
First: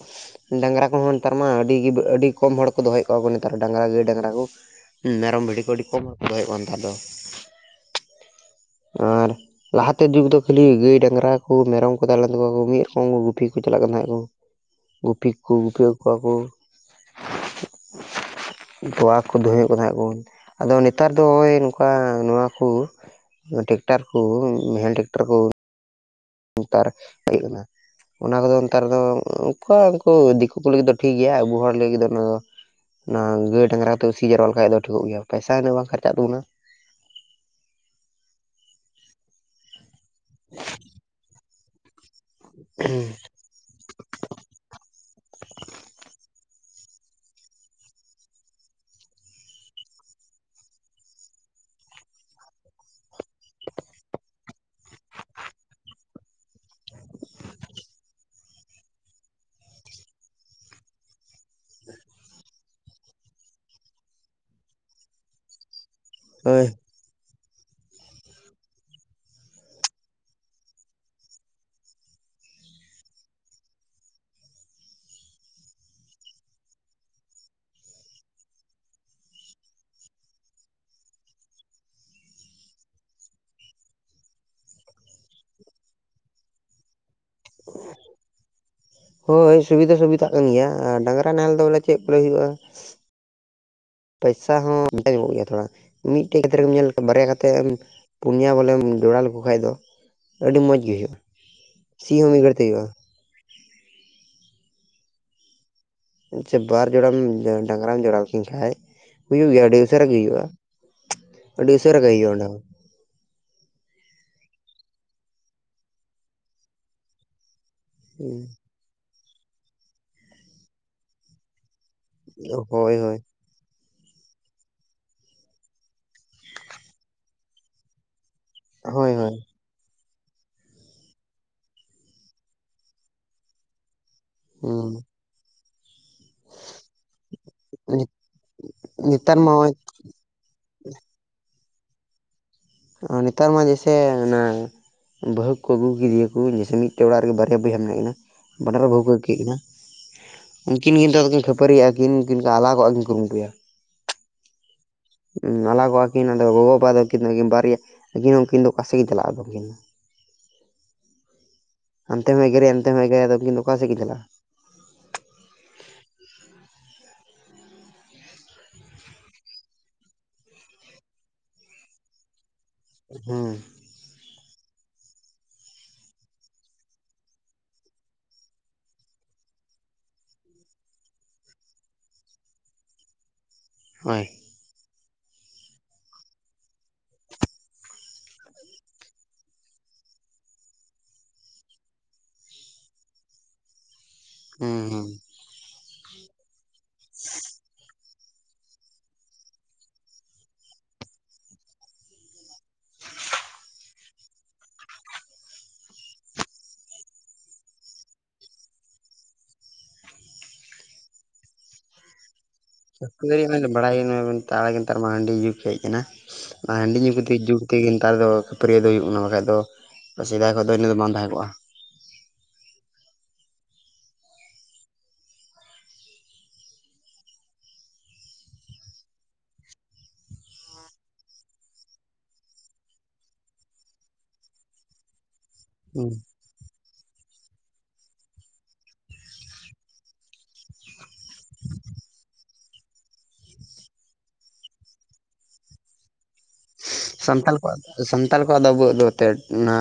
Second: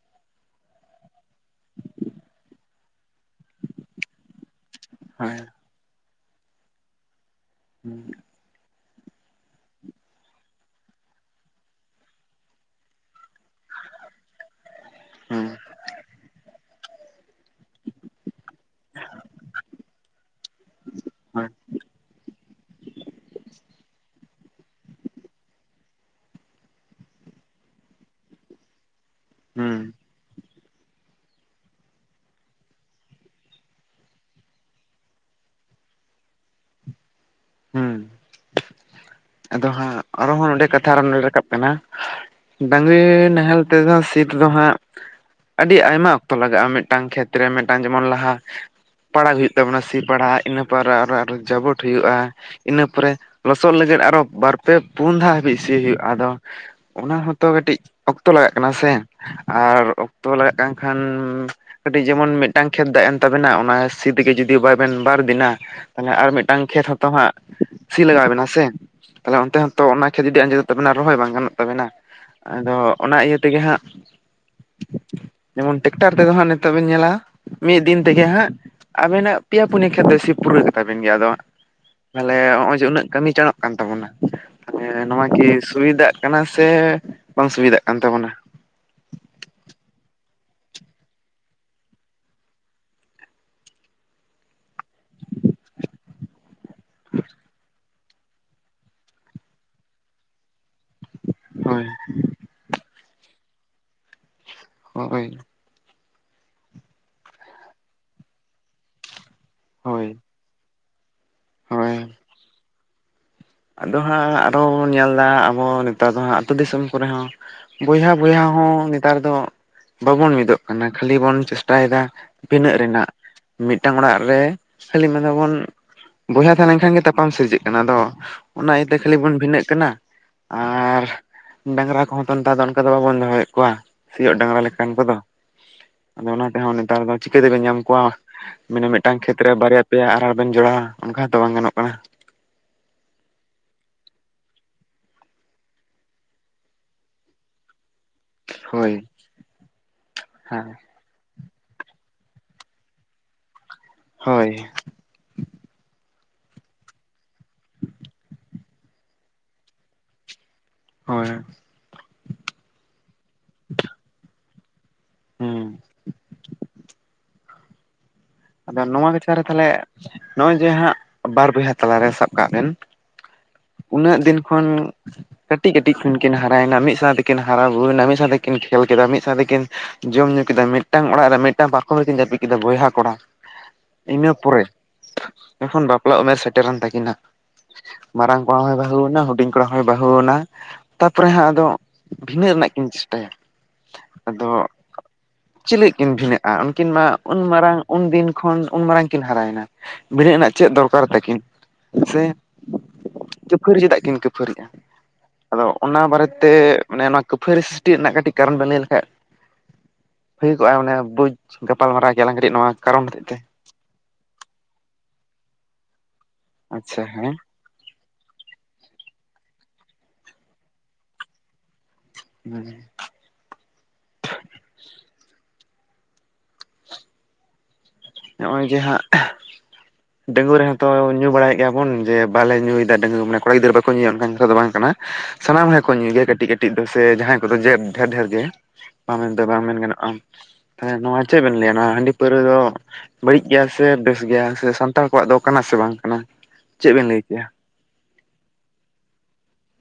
ᱰᱟᱝᱨᱟ ᱠᱚᱦᱚᱸ ᱱᱮᱛᱟᱨ ᱢᱟ ᱟᱹᱰᱤ ᱟᱹᱰᱤ ᱠᱚᱢ ᱦᱚᱲ ᱠᱚ ᱫᱚᱦᱚᱭᱮᱫ ᱠᱚᱣᱟ ᱠᱚ ᱱᱮᱛᱟᱨ ᱰᱟᱝᱨᱟ ᱜᱟᱹᱭ ᱰᱟᱝᱨᱟ ᱠᱚ᱾ ᱦᱳᱭ ᱢᱮᱨᱚᱢ ᱵᱷᱤᱰᱤ ᱠᱚ ᱟᱹᱰᱤ ᱠᱚᱢ ᱦᱚᱲ ᱫᱚᱦᱚᱭ ᱭᱮ ᱠᱚᱢ ᱱᱮᱛᱟᱨ ᱫᱚ᱾ ᱦᱩᱸ᱾ ᱟᱨ ᱞᱟᱦᱟᱛᱮ ᱡᱩᱜᱽ ᱫᱚ ᱠᱷᱟᱹ ᱜᱟᱹᱭ ᱰᱟᱝᱨᱟ ᱠᱚ ᱢᱮᱨᱚᱢ ᱠᱚ ᱛᱟᱦᱮᱸ ᱞᱮᱱ ᱛᱟᱠᱚᱣᱟ ᱢᱤᱫ ᱨᱚᱠᱚᱢ ᱜᱩᱯᱤ ᱠᱚ ᱪᱟᱞᱟᱜ ᱠᱟᱱ ᱛᱟᱦᱮᱸᱫ᱾ ᱜᱩᱯᱤ ᱠᱚ ᱜᱩᱯᱤ ᱟᱜᱩᱠᱚᱣᱟ ᱠᱚ᱾ ᱛᱚᱣᱟ ᱠᱩ ᱫᱚᱩᱦᱚᱭᱮᱫ ᱠᱚ ᱛᱟᱦᱮᱸ ᱟᱠᱚ ᱵᱩᱱ ᱟᱫᱚ ᱱᱮᱛᱟᱨ ᱫᱚ ᱦᱩᱸ ᱱᱚᱜᱭ ᱱᱚᱝᱠᱟ ᱱᱚᱣᱟᱠᱩ ᱢᱮ ᱴᱠᱴᱟᱨ ᱠᱚ ᱱᱮᱛᱟᱨ ᱦᱮᱜ ᱮᱱᱟ ᱚᱱᱟ ᱠᱚᱫᱚ ᱱᱮᱛᱟᱨ ᱫᱚ ᱩᱱᱠᱟᱹ ᱦᱩᱸ ᱩᱱᱠᱩ ᱫᱤᱠᱩ ᱩᱱᱠᱩ ᱞᱟᱹᱜᱤᱫ ᱫᱚ ᱴᱷᱤᱠ ᱜᱮᱭᱟ ᱟᱵᱚ ᱦᱚᱲ ᱞᱟᱹᱜᱤᱫ ᱫᱚ ᱚᱱᱟ ᱫᱚ ᱚᱱᱟ ᱜᱟᱹᱭ ᱰᱟᱝᱜᱨᱟ ᱛᱮ ᱥᱤ ᱡᱟᱣᱨᱟ ᱞᱮᱠᱟᱱᱡ ᱫᱚ ᱴᱷᱤᱠ ᱜᱮᱭᱟ ᱯᱟᱭᱥᱟ ᱩᱱᱟᱹᱜ ᱵᱟᱝ ᱠᱷᱟᱨᱪᱟᱜ ᱛᱟᱵᱚᱱᱟ᱾ ᱦᱩᱸ ᱟᱫᱚ ᱦᱟᱸᱜ ᱟᱨᱦ ᱱᱚᱰᱮ ᱠᱟᱛᱷᱟ ᱟᱨᱚ ᱨᱟᱠᱟᱵ ᱠᱟᱱᱟ ᱰᱟᱝᱨᱤ ᱱᱟᱦᱮᱞ ᱛᱮᱫᱚ ᱥᱤᱴ ᱫᱚ ᱦᱟᱸᱜ ᱟᱹᱰᱤ ᱟᱭᱢᱟ ᱚᱠᱛᱚ ᱞᱟᱜᱟᱜᱼᱟ ᱢᱤᱫᱴᱟᱝ ᱠᱷᱮᱛᱨᱮ ᱢᱤᱫᱴᱟᱝ ᱡᱮᱢᱚᱱ ᱞᱟᱦᱟ ᱯᱟᱲᱟᱜ ᱦᱩᱭᱩᱜ ᱛᱟᱵᱚᱱᱟ ᱥᱤ ᱯᱟᱲᱦᱟᱜ ᱤᱱᱟᱹ ᱯᱚᱨᱮ ᱟᱨ ᱟᱨᱚ ᱡᱟᱵᱩᱚᱴ ᱦᱩᱭᱩᱜᱼᱟ᱾ ᱤᱱᱟᱹ ᱯᱚᱨᱮ ᱞᱚᱥᱚᱫ ᱞᱟᱹᱜᱤᱫ ᱟᱨᱚ ᱵᱟᱨ ᱯᱮ ᱯᱩᱱ ᱫᱷᱟᱣ ᱦᱟᱹᱵᱤᱡ ᱥᱤ ᱦᱩᱭᱩᱜᱼᱟ ᱟᱫᱚ᱾ ᱚᱱᱟ ᱦᱚᱸᱛᱚ ᱠᱟᱹᱴᱤᱡ ᱚᱠᱛᱚ ᱞᱟᱜᱟᱜ ᱠᱟᱱᱟ ᱥᱮ ᱟᱨ ᱚᱠᱛᱚ ᱞᱟᱜᱟᱜ ᱠᱟᱱ ᱠᱷᱟᱱ ᱠᱟᱹᱴᱤᱡ ᱡᱮᱢᱚᱱ ᱢᱤᱫᱴᱟᱝ ᱠᱷᱮᱛ ᱫᱟᱜ ᱮᱱ ᱛᱟᱵᱮᱱᱟ ᱚᱱᱟ ᱥᱤ ᱛᱮᱜᱮ ᱡᱩᱫᱤ ᱵᱟᱵᱮᱱ ᱵᱟᱨᱫᱤᱱᱟ ᱛᱟᱦᱞᱮ ᱟᱨ ᱢᱤᱫᱴᱟᱝ ᱠᱷᱮᱛ ᱦᱚᱛᱚ ᱦᱟᱸᱜ ᱥᱤ ᱞᱟᱜᱟᱣ ᱵᱮᱮᱱᱟ ᱥᱮ᱾ ᱛᱟᱦᱚᱞᱮ ᱚᱱᱛᱮ ᱦᱚᱸ ᱛᱚ ᱚᱱᱟ ᱠᱷᱮᱛ ᱡᱩᱫᱤ ᱟᱸᱡᱮᱫᱚᱜ ᱛᱟᱵᱮᱱᱟ ᱨᱚᱦᱚᱭ ᱵᱟᱝ ᱜᱟᱱᱚᱜ ᱛᱟᱵᱮᱱᱟ᱾ ᱟᱫᱚ ᱚᱱᱟ ᱤᱭᱟᱹ ᱛᱮᱜᱮ ᱦᱟᱸᱜ ᱡᱮᱢᱚᱱ ᱴᱮᱠᱴᱟᱨ ᱛᱮᱫᱚ ᱦᱜ ᱱᱤᱛᱚᱜ ᱵᱤᱱ ᱧᱮᱞᱟ ᱢᱤᱫ ᱫᱤᱱ ᱛᱮᱜᱮ ᱦᱟᱸᱜ ᱟᱵᱤᱱᱟᱜ ᱯᱮᱭᱟ ᱯᱩᱱᱭᱟᱹ ᱠᱷᱮᱛ ᱯᱩᱨᱟᱹᱜ ᱠᱟᱛᱟ ᱵᱤᱱ ᱜᱮᱭᱟ ᱟᱫᱚ ᱦᱟᱸ ᱛᱟᱦᱟᱞᱮ ᱱᱚᱜᱼᱚᱭ ᱡᱮ ᱩᱱᱟᱹᱜ ᱠᱟᱹᱢᱤ ᱪᱟᱱᱚᱜ ᱠᱟᱱ ᱛᱟᱵᱚᱱᱟ᱾ ᱛᱟᱦᱮᱱ ᱱᱚᱣᱟ ᱠᱤ ᱥᱩᱵᱤᱫᱷᱟᱜ ᱠᱟᱱᱟᱹ ᱥᱮ ᱵᱟᱝ ᱥᱩᱵᱤᱫᱟᱜ ᱠᱟᱱ ᱛᱟᱵᱚᱱᱟ? ᱦᱳᱭ ᱥᱩᱵᱤᱫᱟ ᱥᱩᱵᱤᱫᱟᱜ ᱠᱟᱱ ᱜᱮᱭᱟ ᱟᱨ ᱰᱟᱝᱨᱟ ᱱᱟᱦᱮᱞ ᱫᱚ ᱵᱚᱞᱮ ᱪᱮᱫ ᱵᱚᱞᱮ ᱦᱩᱭᱩᱜᱼᱟ ᱯᱚᱭᱥᱟ ᱦᱚᱸ ᱧᱟᱢᱚᱜ ᱜᱮᱭᱟ ᱛᱷᱚᱲᱟ ᱢᱤᱫᱴᱮᱡ ᱠᱷᱮᱛᱨᱮ ᱨᱮᱢ ᱧᱮᱞ ᱵᱟᱨᱭᱟ ᱠᱟᱛᱮ ᱯᱩᱱᱭᱟ ᱵᱚᱞᱮᱢ ᱡᱚᱲᱟ ᱞᱮᱠᱚᱠᱷᱟᱱ ᱫᱚ ᱟᱹᱰᱤ ᱢᱚᱸᱡᱽᱜ ᱦᱳᱭᱳᱜᱼᱟ ᱦᱳᱭ ᱥᱤ ᱦᱚᱸ ᱢᱤᱫᱜᱷᱟᱹᱲ ᱛᱮ ᱦᱳᱼᱟ᱾ ᱦᱳᱭᱭ [unintelligible] ᱟᱪᱷᱟ ᱵᱟᱨ ᱡᱚᱲᱟᱢ ᱰᱟᱝᱨᱟᱢ ᱡᱚᱲᱟᱣ ᱠᱤᱧ ᱠᱷᱟᱡ ᱦᱩᱭᱩᱜ ᱜᱮᱭᱟ ᱟᱹᱰᱤ ᱦᱳᱭ ᱩᱥᱟᱹᱨᱟ ᱜᱮ ᱦᱩᱭᱩᱜᱼᱟᱹ᱾ ᱟᱹᱰᱤ ᱦᱳᱭ ᱩᱥᱟᱹᱨᱟ ᱜᱤ ᱦᱩᱭᱩᱜᱼᱟ ᱚᱸᱰᱮ ᱦᱚᱸ᱾ ᱟᱫᱚ ᱦᱟᱸᱜ ᱟᱨᱚ ᱵᱚᱱ ᱧᱮᱞᱫᱟ ᱟᱵᱚ ᱱᱮᱛᱟᱨ ᱫᱚ ᱦᱟᱸᱜ ᱟᱹᱛᱳ ᱫᱤᱥᱚᱢ ᱠᱚᱨᱮ ᱦᱚᱸ ᱵᱚᱭᱦᱟ ᱵᱚᱭᱦᱟ ᱦᱚᱸ ᱱᱮᱛᱟᱨ ᱫᱚ ᱵᱟᱵᱚᱱ ᱢᱤᱫᱚᱜ ᱠᱟᱱᱟ ᱠᱷᱟᱹᱞᱤ ᱵᱚᱱ ᱪᱮᱥᱴᱟᱭ ᱴᱟᱭᱫᱟ ᱵᱤᱱᱟᱹᱜ ᱦᱳᱭ ᱨᱮᱱᱟᱜ ᱦᱳᱭ ᱢᱤᱫᱴᱟᱝ ᱚᱲᱟᱜ ᱨᱮ ᱠᱷᱟᱹᱞᱤ ᱢᱮᱱᱫᱟᱵᱚᱱ ᱵᱚᱭᱦᱟ ᱛᱟᱦᱮᱸ ᱞᱮᱱᱠᱷᱟᱱ ᱜᱮ ᱛᱟᱯᱟᱢ ᱥᱤᱨᱡᱟᱹᱜ ᱠᱟᱱᱟ ᱛᱚ ᱚᱱᱟ ᱤᱭᱟᱹᱛᱮ ᱦᱳᱭ ᱠᱷᱟᱹᱞᱤ ᱦᱳᱭ ᱵᱚᱱ ᱵᱷᱤᱱᱟᱹᱜ ᱠᱟᱱᱟ ᱟᱨ ᱰᱟᱝᱨᱟ ᱠᱚ ᱦᱚᱸ ᱱᱮᱛᱟᱨ ᱫᱚ ᱚᱱᱠᱟ ᱫᱚ ᱵᱟᱵᱚᱱ ᱫᱚᱦᱚᱭᱮᱫ ᱠᱚᱣᱟ ᱥᱤᱭᱳᱜ ᱰᱟᱝᱨᱟ ᱞᱮᱠᱟᱱ ᱦᱩᱸ ᱠᱚᱫᱚ, ᱟᱫᱚ ᱚᱱᱟ ᱛᱮᱦᱚᱸ ᱱᱮᱛᱟᱨ ᱫᱚ ᱪᱤᱠᱟᱹ ᱛᱮᱵᱮ ᱧᱟᱢ ᱠᱚᱣᱟ ᱢᱟᱱᱮ ᱢᱤᱫᱴᱟᱝ ᱱᱮᱛᱟᱨ ᱠᱷᱮᱛᱨᱮ ᱢᱟ ᱱᱚᱜᱼᱚᱭ ᱵᱟᱨᱭᱟ ᱯᱮᱭᱟ ᱟᱨᱚ ᱵᱮᱱ ᱡᱚᱲᱟᱣᱟ ᱚᱱᱠᱟᱛᱚ ᱵᱟᱝ ᱜᱟᱱᱚᱜ ᱠᱟᱱᱟ᱾ ᱱᱮᱛᱟᱨ ᱢᱟ ᱡᱮᱭᱥᱮ ᱚᱱᱟ ᱵᱟᱹᱦᱩ ᱠᱚ ᱟᱹᱜᱩ ᱠᱤᱭᱟ ᱠᱚ ᱡᱮᱭᱥᱮ ᱢᱤᱫᱴᱮᱱ ᱚᱲᱟᱜ ᱨᱮᱜ ᱵᱟᱨᱭᱟ ᱵᱚᱭᱦᱟ ᱦᱳᱭ ᱢᱮᱱᱟᱜ ᱠᱤᱱᱟ ᱦᱮᱸ [unintelligible] ᱠᱤᱱ ᱠᱤᱱᱛᱩ ᱫᱚᱠᱤᱱ ᱠᱷᱟᱹᱯᱟᱹᱨᱤᱭᱼᱟᱤᱱ ᱟᱞᱟᱜᱚᱜ ᱠᱤᱱ ᱠᱩᱨᱩᱢᱴᱩᱭᱟ ᱦᱳᱭ ᱟᱞᱟᱜᱚᱜ ᱟᱠᱤᱱ ᱚᱫᱚ ᱜᱚᱜᱚ ᱵᱟᱵᱟ ᱫᱚᱠᱤᱱ ᱵᱟᱨᱭᱟ ᱟᱹᱠᱤᱱ ᱦᱚᱸ ᱩᱱᱠᱤᱱ ᱫᱚ ᱚᱠᱟᱥᱮᱫ ᱜᱮᱠᱤᱱ ᱪᱟᱞᱟᱜᱼᱟ [inaudible] ᱦᱳᱭ ᱟᱱᱛᱮᱢ ᱮᱜᱮᱨᱮᱭᱟ ᱮᱱᱛᱮ ᱦᱚᱸ ᱟᱫᱚᱠᱤᱱ ᱚᱠᱟ ᱥᱮᱫᱠᱤᱱ ᱪᱟᱜᱼᱟ ᱦᱮᱸ ᱟᱫᱚ ᱱᱚᱣᱟ ᱠᱟᱪᱷᱟ ᱨᱮ ᱛᱟᱦᱚᱞᱮ ᱱᱚᱜᱼᱚᱭ ᱡᱮ ᱦᱟᱸᱜ ᱵᱟᱨ ᱵᱚᱭᱦᱟ ᱛᱟᱞᱟᱨᱮ ᱥᱟᱵ ᱠᱟᱜ ᱵᱮᱱ ᱦᱮᱸ ᱩᱱᱟᱹᱜ ᱫᱤᱱ ᱠᱷᱚᱱ ᱠᱟᱹᱴᱤᱡ ᱠᱟᱹᱴᱤᱡ ᱠᱷᱚᱱ ᱠᱤᱱ ᱦᱟᱨᱟᱭᱮᱱᱟ ᱢᱤᱫ ᱥᱟᱶ ᱛᱮᱠᱤᱱ ᱦᱟᱨᱟ ᱵᱩᱨᱩᱭᱱᱟ ᱢᱤᱫ ᱥᱟᱶ ᱛᱮᱠᱤᱱ ᱠᱷᱮᱞ ᱠᱮᱫᱟ ᱢᱤᱫ ᱥᱟᱶ ᱛᱮᱠᱤᱱ ᱡᱚᱢ ᱧᱩ ᱠᱮᱫᱟ ᱢᱤᱫᱴᱟᱝ ᱚᱲᱟᱜ ᱨᱮ ᱢᱤᱫᱴᱟᱝ ᱯᱟᱨᱠᱷᱚᱢ ᱨᱮᱠᱤᱱ ᱡᱟᱹᱯᱤᱫ ᱠᱮᱫᱟ ᱵᱚᱭᱦᱟ ᱠᱚᱲᱟ ᱦᱳᱭ ᱤᱱᱟᱹ ᱯᱚᱨᱮ ᱮᱠᱷᱚᱱ ᱵᱟᱯᱞᱟ ᱩᱢᱮᱨ ᱥᱮᱴᱮᱨᱮᱱ ᱛᱟᱹᱠᱤᱱᱟ ᱢᱟᱨᱟᱝ ᱠᱚᱲᱟ ᱦᱚᱭ ᱵᱟᱹᱦᱩᱱᱟ ᱦᱩᱰᱤᱧ ᱠᱚᱲᱟ ᱦᱚᱭ ᱵᱟᱹᱦᱩᱱᱟ ᱛᱟᱨᱯᱚᱨᱮ ᱦᱟᱸᱜ ᱟᱫᱚ ᱵᱷᱤᱱᱟᱹᱜ ᱨᱮᱱᱟᱜ ᱠᱤᱱ ᱪᱮᱥᱴᱟᱭᱟ ᱟᱫᱚ ᱦᱮᱸ ᱦᱮᱸ ᱪᱤᱞ ᱞᱟᱹᱜᱤᱫ ᱠᱤᱱ ᱵᱷᱤᱱᱟᱹᱜᱼᱟ ᱩᱱᱠᱤᱱ ᱢᱟ ᱩᱱ ᱢᱟᱨᱟᱝ ᱩᱱ ᱠᱷᱚᱱ ᱩᱱ ᱢᱟᱨᱟᱝ ᱠᱤᱱ ᱦᱟᱨᱟᱭᱮᱱᱟ ᱵᱤᱱᱟᱹᱜ ᱨᱮᱱᱟᱜ ᱪᱮᱫ ᱫᱚᱨᱠᱟᱨ ᱛᱟᱹᱠᱤᱱ ᱥᱮ ᱠᱷᱟᱹᱯᱟᱹᱨᱤ ᱪᱮᱫᱟᱜ ᱠᱤᱱ ᱠᱷᱟᱹᱯᱟᱹᱨᱤᱜᱼᱟ ᱟᱫᱚ ᱚᱱᱟ ᱵᱟᱨᱮᱛᱮ ᱢᱟᱱᱮ ᱱᱚᱣᱟ ᱠᱟᱹᱯᱟᱹᱨᱤ ᱥᱨᱤᱥᱴᱤ ᱨᱮᱱᱟᱜ ᱠᱟᱹᱴᱤᱡ ᱠᱟᱨᱚᱱ ᱵᱮᱱ ᱞᱟᱹᱭ ᱞᱮᱠᱷᱟᱡ ᱦᱩᱭ ᱠᱚᱜᱼᱟ ᱢᱟᱱᱮ ᱵᱩᱡᱽ ᱜᱟᱯᱟᱞᱢᱟᱨᱟᱣ ᱠᱟᱹᱴᱤᱢ ᱱᱚᱣᱟ ᱠᱟᱨᱚᱱ ᱥᱟᱥᱛᱚ ᱦᱚᱛᱮᱡ ᱛᱮ ᱫᱚ ᱵᱟᱲᱟᱭᱮᱱ ᱱᱮᱛᱟᱨ ᱢᱟ ᱦᱟᱺᱰᱤ ᱡᱩᱜᱽ ᱦᱮᱡ ᱟᱠᱟᱱᱟ ᱦᱟᱺᱰᱤ ᱟᱪᱪᱷᱟ ᱧᱩ ᱦᱮᱸ ᱠᱟᱛᱟᱜ ᱛᱮᱜᱮ ᱱᱮᱛᱟᱨ ᱫᱚ ᱠᱷᱟᱹᱯᱟᱹᱨᱤᱭᱟᱹ ᱫᱚ ᱦᱩᱭᱩᱜ ᱚᱱᱟ ᱵᱟᱠᱷᱟᱡ ᱫᱚ ᱥᱮᱫᱟᱭ ᱠᱷᱚᱱ ᱫᱚ ᱤᱱᱟᱹ ᱫᱚ ᱵᱟᱝ ᱛᱟᱦᱮᱸᱠᱚᱜᱼᱟ ᱦᱩᱸ ᱱᱚᱜᱼᱚᱭ ᱡᱮ ᱦᱟᱸᱜ ᱰᱟᱹᱝᱣᱟ ᱨᱮᱦᱚᱸ ᱛᱚ ᱧᱩ ᱵᱟᱲᱟᱭᱮᱫ ᱜᱮᱭᱟ ᱵᱚᱱ ᱡᱮ ᱵᱟᱞᱮ ᱧᱩᱭᱮᱫᱟ ᱢᱟᱱᱮ ᱠᱚᱲᱟ ᱜᱤᱫᱨᱟᱹ ᱵᱟᱠᱚ ᱧᱩᱭᱭᱟ ᱚᱱᱠᱟᱱ ᱠᱟᱛᱷᱟ ᱫᱚ ᱵᱟᱝ ᱠᱟᱱᱟ ᱥᱟᱱᱟᱢ ᱦᱚᱲ ᱠᱚ ᱦᱩᱸ ᱧᱩᱭ ᱜᱮᱭᱟ ᱠᱟᱹᱴᱤᱡ ᱠᱟᱹᱴᱤᱡ ᱫᱚ ᱥᱮ ᱡᱟᱦᱟᱸᱭ ᱠᱚᱫᱚ ᱰᱷᱮᱨ ᱰᱷᱮᱨ ᱜᱮ ᱢᱮᱱᱫᱚ ᱵᱟᱝ ᱢᱮᱱ ᱜᱟᱱᱚᱜᱼᱟ ᱪᱮᱜ ᱵᱮᱱ ᱞᱟᱹᱣᱟ ᱦᱟᱺᱰᱤ ᱯᱟᱹᱣᱨᱟᱹ ᱫᱚ ᱵᱟᱹᱲᱤᱡ ᱜᱮᱭᱟ ᱥᱮ ᱵᱮᱥ ᱜᱮᱭᱟ ᱥᱮ ᱥᱟᱱᱛᱟᱲ ᱠᱚᱣᱟᱜ ᱫᱚ ᱠᱟᱱᱟ ᱥᱮ ᱵᱟᱝ ᱠᱟᱱᱟ ᱪᱮᱫ ᱵᱮᱱ ᱞᱟᱹᱭ ᱠᱮᱭᱟ ᱥᱟᱱᱛᱟᱲ ᱠᱚᱣᱟᱜ ᱥᱟᱱᱛᱟᱲ ᱠᱚᱣᱟᱜ ᱫᱚ ᱟᱵᱚ ᱫᱚ ᱮᱱᱛᱮᱫ ᱚᱱᱟ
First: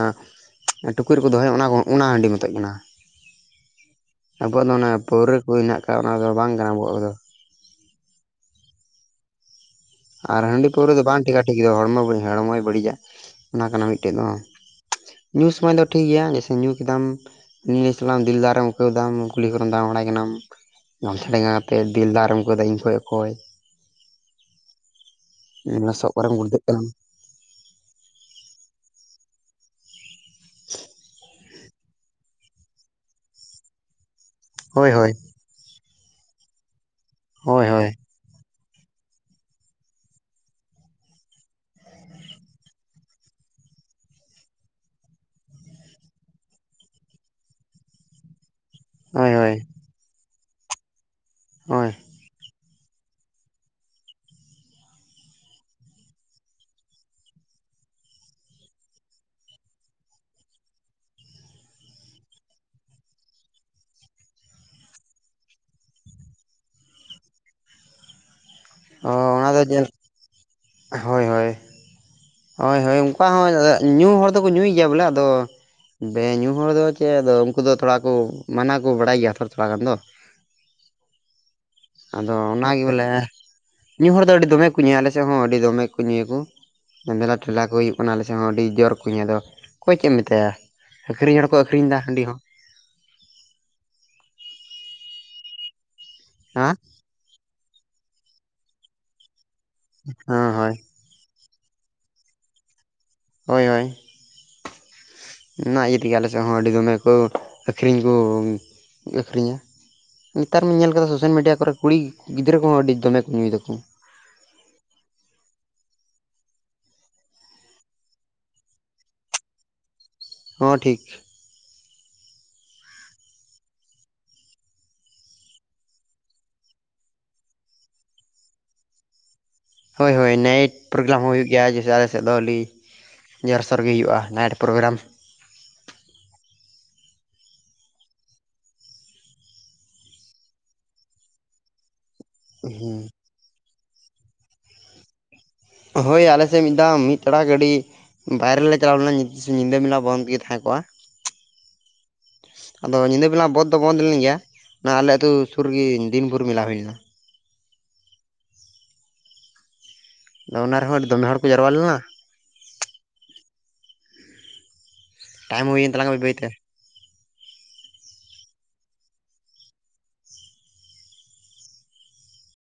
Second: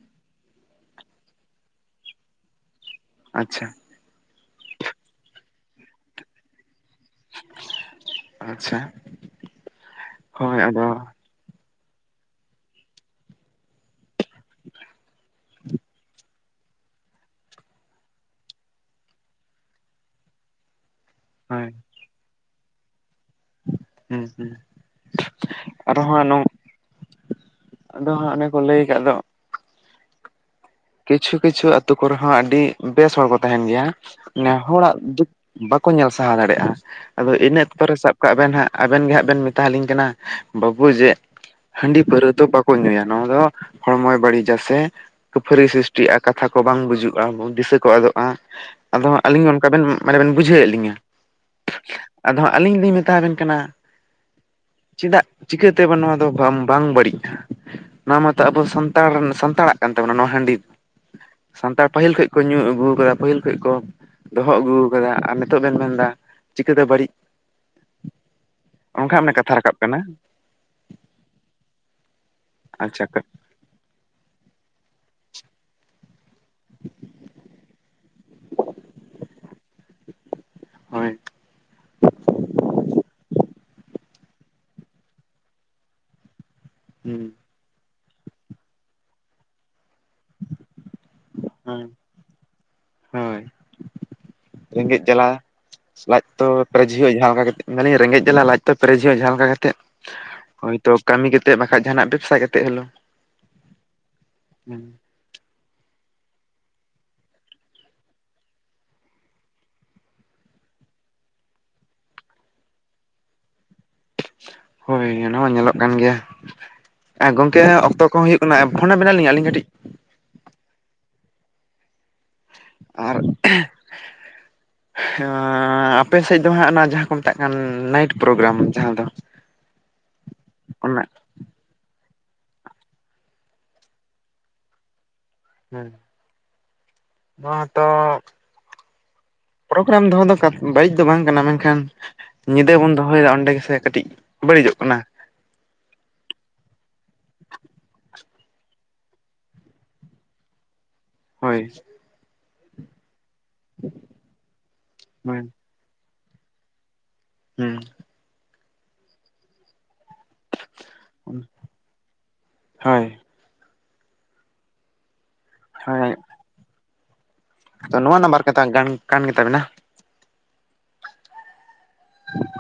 ᱴᱩᱠᱩᱡ ᱨᱮᱠᱚ ᱫᱚᱦᱚᱭ ᱚᱱᱟ ᱚᱱᱟ ᱦᱟᱺᱰᱤ ᱢᱚᱛᱚᱡ ᱠᱟᱱᱟ ᱟᱪᱪᱷᱟ ᱟᱵᱚᱣᱟᱜ ᱫᱚ ᱚᱱᱟ ᱯᱟᱹᱣᱨᱟᱹ ᱠᱚ ᱦᱮᱱᱟᱜ ᱟᱠᱟᱫ ᱚᱱᱟᱫᱚ ᱵᱟᱝ ᱠᱟᱱᱟ ᱟᱵᱚᱣᱟᱜ ᱠᱚᱫᱚ ᱟᱪᱪᱷᱟ ᱟᱨ ᱦᱳᱭ ᱦᱟᱺᱰᱤ ᱟᱫᱚ ᱯᱟᱹᱣᱨᱟᱹ ᱫᱚ ᱵᱟᱝ ᱴᱷᱤᱠᱟ ᱴᱷᱤᱠ ᱫᱚ ᱦᱚᱲᱢᱚ ᱦᱚᱲᱢᱚᱭ ᱵᱟᱹᱲᱤᱡᱟ ᱚᱱᱟ ᱠᱟᱱᱟ ᱢᱤᱫᱴᱮᱡ ᱫᱚ ᱧᱩ ᱥᱚᱢᱚᱭ ᱫᱚ ᱴᱷᱤᱠ ᱜᱮᱭᱟ᱾ ᱧᱩ ᱠᱮᱫᱟᱢ ᱱᱤᱭᱟᱹ ᱥᱟᱞᱟᱹᱭ ᱫᱤᱞ ᱫᱟᱨᱮᱢ ᱟᱹᱣᱠᱟᱹᱣ ᱫᱟ ᱠᱩᱞᱦᱤ ᱠᱚᱨᱮᱢ ᱫᱟᱬᱟ ᱵᱟᱲᱟᱭ ᱠᱟᱱᱟᱢ ᱜᱟᱢᱪᱷᱟ ᱰᱮᱸᱜᱟ ᱦᱳᱭ ᱠᱛᱮᱜ ᱫᱤᱞ ᱫᱟᱨ ᱮᱢ ᱟᱹᱣᱠᱟᱹᱣ ᱫᱟ ᱤᱧ ᱠᱷᱚᱱ ᱚᱠᱚᱭ ᱦᱮᱸ ᱦᱩᱸ ᱟᱨᱚ ᱞᱚᱥᱚᱫ ᱦᱟᱸᱜ ᱠᱚᱨᱮᱢ ᱱᱚᱝ ᱜᱩᱲᱫᱷᱟᱹᱜ ᱠᱟᱱ ᱟᱫᱚ ᱦᱟᱸᱜ ᱚᱱᱮ ᱠᱚ ᱞᱟᱹᱭ ᱠᱟᱜ ᱫᱚ [inaudible] ᱠᱤᱪᱷᱩ ᱠᱤᱪᱷᱩ ᱟᱹᱛᱩ ᱠᱚᱨᱮ ᱦᱚᱸ ᱟᱹᱰᱤ ᱵᱮᱥ ᱦᱚᱲ ᱠᱚ ᱛᱟᱦᱮᱱ ᱜᱮᱭᱟ ᱱᱮ ᱦᱳᱭ ᱦᱚᱲᱟᱜ ᱦᱳᱭ ᱫᱩᱠᱷ ᱵᱟᱠᱚ ᱧᱮᱞ ᱥᱟᱦᱟᱣ ᱫᱟᱲᱮᱭᱟᱜᱼᱟ ᱟᱫᱚ ᱤᱱᱟᱹ ᱦᱳᱭ ᱚᱠᱛᱚ ᱦᱳᱭ ᱨᱮ ᱥᱟᱵ ᱠᱟᱜ ᱵᱮᱱ ᱦᱟᱸᱜ ᱟᱵᱮᱱ ᱜᱮ ᱦᱟᱸᱜ ᱵᱮᱱ ᱢᱮᱛᱟ ᱦᱹᱟᱞᱤᱧ ᱠᱟᱱᱟ ᱵᱟᱹᱵᱩ ᱡᱮ ᱦᱟᱹᱸᱰᱤ ᱯᱟᱹᱣᱨᱟᱹ ᱫᱚ ᱵᱟᱠᱚ ᱧᱩᱭᱟ ᱱᱚᱣᱟ ᱫᱚ ᱦᱚᱲᱢᱚᱭ ᱵᱟᱹᱲᱤᱡᱟ ᱥᱮ ᱯᱷᱟᱹᱨᱤ ᱥᱨᱤᱥᱴᱤᱜᱼᱟ ᱠᱟᱛᱷᱟ ᱠᱚ ᱵᱟᱝ ᱵᱩᱡᱩᱜᱼᱟ ᱫᱤᱥᱟᱹ ᱠᱚ ᱟᱫᱚᱜᱼᱟ ᱟᱫᱚ ᱦᱳᱭ ᱟᱹᱞᱤᱧ ᱦᱳᱭ ᱚᱱᱠᱟ ᱵᱮᱱ ᱢᱟᱱᱮ ᱵᱮᱱ ᱵᱩᱡᱷᱟᱹᱣ ᱮᱫ ᱞᱤᱧᱟᱹ ᱦᱳᱭ ᱟᱫᱚ ᱟᱹᱞᱤᱧ ᱞᱤᱧ ᱢᱮᱛᱟ ᱦᱟᱵᱮᱱ ᱠᱟᱱᱟ ᱪᱮᱫᱟᱜ ᱪᱤᱠᱟᱹᱛᱮᱵᱮᱱ ᱱᱚᱣᱟ ᱫᱚ ᱵᱟᱝ ᱵᱟᱹᱲᱤᱡᱼᱟ ᱱᱚᱣᱟ ᱢᱟᱛᱚ ᱟᱵᱚ ᱥᱟᱱᱛᱟᱲ ᱥᱟᱱᱛᱟᱲᱟᱜ ᱠᱟᱱ ᱛᱟᱵᱚᱱᱟ ᱱᱚᱣᱟ ᱦᱟᱹᱸᱰᱤ ᱫᱚ ᱥᱟᱱᱛᱟᱲ ᱯᱟᱹᱦᱤᱞ ᱠᱷᱚᱡ ᱠᱚ ᱧᱩ ᱟᱹᱜᱩ ᱠᱟᱫᱟ ᱯᱟᱹᱦᱤᱞ ᱠᱷᱚᱡ ᱠᱚ ᱫᱚᱦᱚ ᱟᱹᱜᱩ ᱠᱟᱫᱟ ᱟᱨ ᱱᱤᱛᱚᱜ ᱵᱮᱱ ᱢᱮᱱᱫᱟ ᱪᱤᱠᱟᱹᱛᱮ ᱵᱟᱹᱲᱤᱡ [inaudible] ᱚ ᱚᱱᱠᱟ ᱢᱟᱱᱮ ᱚᱱᱟ ᱠᱟᱛᱷᱟ ᱫᱚ ᱨᱟᱠᱟᱵ ᱧᱮᱞ ᱠᱟᱱᱟ ᱦᱳᱭ ᱦᱳᱭ ᱦᱳᱭ ᱦᱳᱭ ᱟᱪᱪᱷᱟ ᱚᱱᱠᱟ ᱦᱚᱸ ᱦᱩᱭ ᱫᱟᱲᱮᱭᱟᱜ ᱧᱩ ᱦᱚᱲ ᱫᱚᱠᱚ ᱧᱩᱭ ᱜᱮᱭᱟ ᱵᱚᱞᱮ ᱟᱫᱚ ᱵᱮ ᱧᱩ ᱦᱚᱲ ᱫᱚ ᱪᱮᱫ ᱟᱫᱚ ᱩᱱᱠᱩ ᱫᱚ ᱛᱷᱚᱲᱟ ᱠᱚ ᱢᱟᱱᱟ ᱠᱚ ᱵᱟᱲᱟᱭ ᱜᱮᱭᱟ ᱛᱷᱚᱲᱟ ᱾ ᱛᱷᱚᱲᱟ ᱜᱟᱱ ᱫᱚ ᱦᱳᱭ ᱟᱫᱚ ᱚᱱᱟᱜᱮ ᱵᱚᱞᱮ ᱧᱩ ᱦᱚᱲ ᱫᱚ ᱟᱹᱰᱤ ᱫᱚᱢᱮ ᱠᱚ ᱧᱩᱭᱟ ᱟᱞᱮ ᱥᱮᱫ ᱦᱚᱸ ᱟᱹᱰᱤ ᱫᱚᱢᱮ ᱠᱚ ᱧᱩᱭᱟ ᱠᱚ ᱾ [unintelligible] ᱦᱩᱸ ᱢᱮᱞᱟ ᱠᱚ ᱦᱩᱭᱩᱜ ᱠᱟᱱᱟ ᱟᱞᱮ ᱥᱮᱫ ᱦᱚᱸ ᱟᱹᱰᱤ ᱡᱳᱨ ᱧᱮᱞ ᱾ ᱟᱫᱚ ᱚᱠᱚᱭ ᱪᱮᱫ ᱮᱢ ᱢᱮᱛᱟᱭᱟ ᱟᱹᱠᱷᱨᱤᱧ ᱦᱚᱲᱠᱚ ᱦᱳᱭ ᱟᱹᱠᱷᱨᱤᱧ ᱫᱟ ᱦᱟᱹᱸᱰᱤ ᱦᱚᱸ ᱦᱳᱭ ᱨᱮᱸᱜᱮᱡ ᱡᱟᱞᱟ ᱞᱟᱡ ᱦᱮᱸ ᱡᱟᱦᱟ ᱞᱮᱠᱟ ᱾ ᱢᱮᱱ ᱫᱟᱹᱞᱤᱧ ᱨᱮᱸᱜᱮᱡ ᱡᱟᱞᱟ ᱞᱟᱡ ᱛᱚ ᱯᱮᱨᱮᱡᱷᱚᱜᱼᱟ ᱡᱟᱦᱟᱸ ᱞᱮᱠᱟ ᱠᱟᱛᱮ ᱦᱳᱭ ᱦᱭᱛᱚ ᱠᱟᱹᱢᱤ ᱠᱟᱛᱮᱜ ᱵᱟᱠᱷᱟᱡ ᱡᱟᱦᱟᱱᱟᱜ ᱵᱮᱵᱽᱥᱟ ᱠᱟᱛᱮᱫ ᱦᱚᱞᱮᱳ ᱦᱳᱭ ᱦᱳᱭ [inaudible] ᱚᱱᱟ ᱤᱭᱟᱹ ᱛᱮᱜᱮ ᱟᱞᱮ ᱥᱮᱫ ᱦᱚᱸ ᱟᱹᱰᱤ ᱫᱚᱢᱮ ᱠᱚ ᱟᱹᱠᱷᱨᱤᱧ ᱠᱚ ᱟᱹᱠᱷᱨᱤᱧᱟ ᱱᱮᱛᱟᱨ ᱢᱟᱹᱧ ᱧᱮᱞ ᱠᱟᱫᱟ ᱥᱳᱥᱟᱞ ᱢᱤᱰᱤᱭᱟ ᱠᱚᱨᱮ ᱠᱩᱲᱤ ᱜᱤᱫᱽᱨᱟᱹ ᱠᱚᱦᱚᱸ ᱟᱹᱰᱤ ᱫᱚᱢᱮ ᱠᱚ ᱧᱩᱭ ᱫᱟᱠᱚ ᱦᱳᱭ ᱚᱱᱟ ᱢᱟ ᱧᱮᱞᱚᱜ ᱠᱟᱱ ᱜᱮᱭᱟ ᱟᱨ ᱜᱚᱢᱠᱮ ᱚᱠᱛᱚ ᱠᱚᱦᱚ ᱦᱩᱭᱩᱜ ᱠᱟᱱᱟ ᱯᱷᱳᱱ ᱟᱵᱮᱱᱟᱞᱤᱧ ᱟᱹᱞᱤᱧ ᱠᱟᱹᱴᱤᱡ ᱦᱚᱸ ᱴᱷᱤᱠ ᱟᱨ [inaudible] ᱟᱨ ᱟᱯᱮ ᱥᱮᱫ ᱫᱚ ᱦᱟᱸᱜ ᱚᱱᱟ ᱡᱟᱦᱟᱸ ᱠᱚ ᱢᱮᱛᱟᱜ ᱠᱟᱱ ᱱᱟᱭᱤᱴ ᱯᱨᱳᱜᱨᱟᱢ ᱡᱟᱦᱟᱸ ᱫᱚ ᱦᱳᱭ ᱦᱳᱭ ᱱᱟᱭᱤᱴ ᱚᱱᱟ ᱯᱨᱳᱜᱨᱟᱢ ᱦᱚᱸ ᱦᱩᱭᱩᱜ ᱜᱮᱭᱟ ᱡᱮᱥᱮ ᱥᱮᱫ ᱫᱚ ᱟᱹᱰᱤ ᱡᱳᱨᱥᱳᱨᱜᱮ ᱦᱩᱭᱩᱜᱼᱟ ᱱᱟᱭᱤᱴ ᱯᱨᱳᱜᱨᱟᱢ ᱦᱮᱸ ᱱᱚᱣᱟᱛᱚ ᱯᱨᱳᱜᱨᱟᱢ ᱫᱚᱦᱚ ᱫᱚ ᱵᱟᱹᱲᱤᱡ ᱫᱚ ᱵᱟᱝ ᱠᱟᱱᱟ ᱢᱮᱱᱠᱷᱟᱱ ᱧᱤᱫᱟᱹ ᱵᱚᱱ ᱫᱚᱦᱚᱭᱮᱫᱟ ᱚᱸᱰᱮ ᱜᱮᱥᱮ ᱠᱟᱹᱴᱤᱡ ᱵᱟᱹᱲᱤᱡᱚᱜ ᱠᱟᱱᱟ ᱦᱳᱭ ᱟᱞᱮᱥᱮᱫ ᱢᱤᱫ ᱫᱷᱟᱣ ᱢᱤᱫ ᱴᱟᱲᱟ ᱜᱟᱹᱰᱤ ᱵᱟᱭᱨᱮ ᱨᱮᱞᱮ ᱪᱟᱞᱟᱣ ᱞᱮᱱᱟ ᱧᱤᱫᱟᱹ ᱵᱮᱞᱟ ᱵᱚᱱᱫ ᱜᱮ ᱛᱟᱦᱮᱸ ᱠᱚᱜᱼᱟ ᱦᱳᱭ ᱟᱫᱚ ᱧᱤᱫᱟᱹ ᱵᱮᱞᱟ ᱵᱚᱸᱫᱷ ᱫᱚ ᱵᱸᱚᱫᱷ ᱞᱮᱱ ᱜᱮᱭᱟ ᱟᱞᱮ ᱟᱹᱛᱩ ᱦᱳᱭ ᱥᱩᱨ [unintelligible] ᱫᱤᱱ ᱵᱷᱳᱨ ᱢᱮᱞᱟ ᱦᱩᱭ ᱞᱮᱱᱟ ᱦᱩᱸ ᱚᱱᱟ ᱨᱮᱦᱚᱸ ᱟᱹᱰᱤ ᱫᱚᱢᱮ ᱦᱚᱲ ᱠᱚ ᱡᱟᱨᱣᱟ ᱞᱮᱱᱟ ᱦᱳᱭ ᱴᱟᱭᱤᱢ ᱦᱩᱭᱮᱱ ᱦᱳᱭ ᱛᱟᱞᱝᱼᱟ ᱵᱟᱭ ᱵᱟᱹᱭ ᱛᱮ ᱛᱚ ᱱᱚᱣᱟ ᱱᱟᱢᱵᱟᱨ ᱠᱟᱛ ᱜᱟᱱ ᱠᱟᱱ ᱜᱮᱛᱟᱵᱤᱱᱟ [unintelligible]